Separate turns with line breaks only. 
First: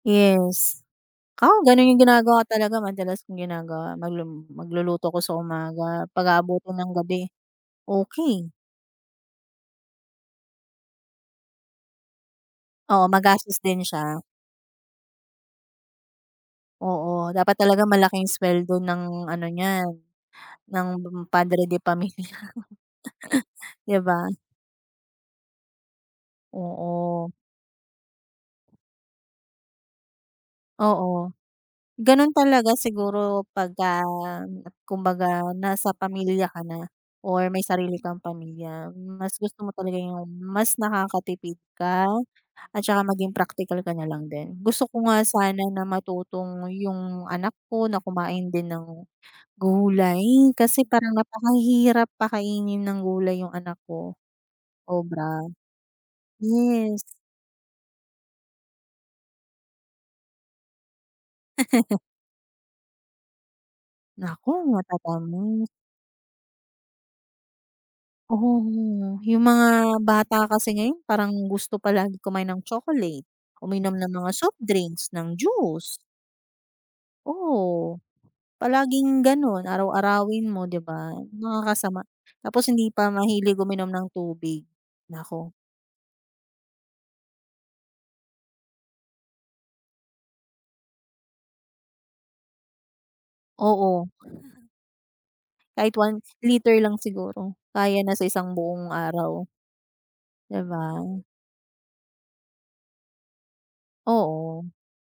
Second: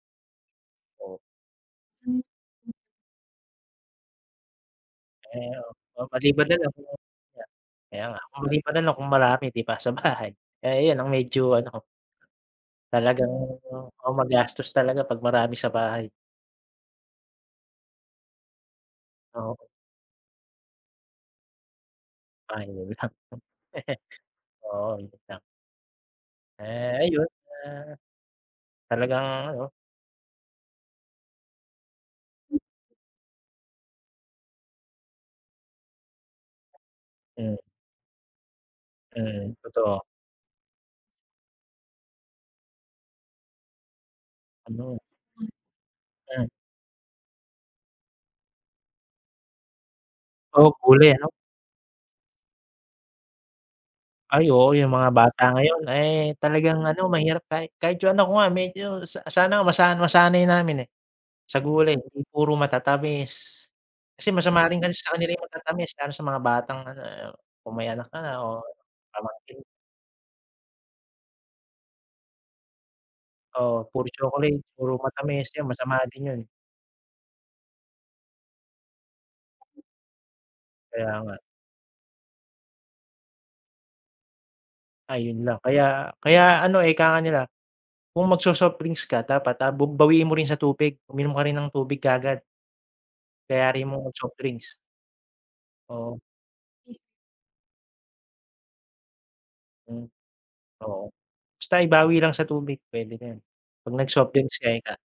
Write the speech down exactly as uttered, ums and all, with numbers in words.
Yes.
[unintelligible]
'Kaw, gano'n yung
Hmm.
ginagawa talaga madalas kong ginagawa, maglum magluluto ko sa
Eh, oh. O
umaga,
maliban na lang
pag-aabotin
kung
ng
kaya
gabi,
kaya nga,
okey.
maliban na lang kung marami, di ba, sa bahay, eh, ayon ang medyo ano ko.
Oo,
Talagang
magastos din
o
siya.
magastos talaga pag marami sa bahay.
Oo, dapat talaga malaking sweldo ng ano
Oo.
niyan, ng Padre de Pamilya.
Ah, yun lang.
Di ba?
Oo, yun lang. Eh, ayun,
Oo.
ah, talagang ano.
Oo. Gano'n
[unintelligible]
talaga siguro pagka kumbaga nasa pamilya ka na or
Mm.
may sarili kang pamilya. Mas
Mm,
gusto mo talaga
totoo.
yung mas nakakatipid ka, at saka maging praktikal ka na lang din. Gusto
Ano
ko nga sana na
Ayan.
matutong yung anak ko na kumain din ng gulay,
Oo,
kasi
gulay
parang
ano.
napakahirap pakainin ng gulay yung anak ko,
Ay, oo, yung mga bata
obra.
ngayon, eh, talagang
Yes.
ano, mahirap kahit kahit yung anak ko nga, medyo sa sana masa masanay namin, eh, sa gulay, eh. Hindi puro matatamis, kasi
Naku,
masama rin kasi sa kanila yung
matatamis.
matatamis lalo sa mga batang, ano, eh, kung may anak ka na
Oo,
o
yung
pamangkin.
mga bata kasi ngayon, parang gusto palagi kumain ng chocolate,
Oo,
uminom
puro
ng mga soft
chocolate, puro
drinks, ng
matamis 'yan
juice.
masama din 'yon.
Oo, palaging gano'n, araw-arawin mo, di ba,
Kaya nga.
nakakasama. Tapos hindi pa mahilig uminom ng tubig,
Ayun
naku.
lang, kaya kaya ano, eh, ika nga nila, kung magso-soft drinks ka dapat, ah, bub bawiin mo rin sa tubig, uminom ka rin ng tubig kaagad. Kayari mo
Oo.
magsoft drinks.
Kahit
Oo.
one liter
Hm
lang siguro, kaya na sa isang buong araw.
Hmm,
Di ba?
oo, basta ibawi lang sa tubig, puwede na 'yon, pag nag-soft drinks ka
Oo.
ika.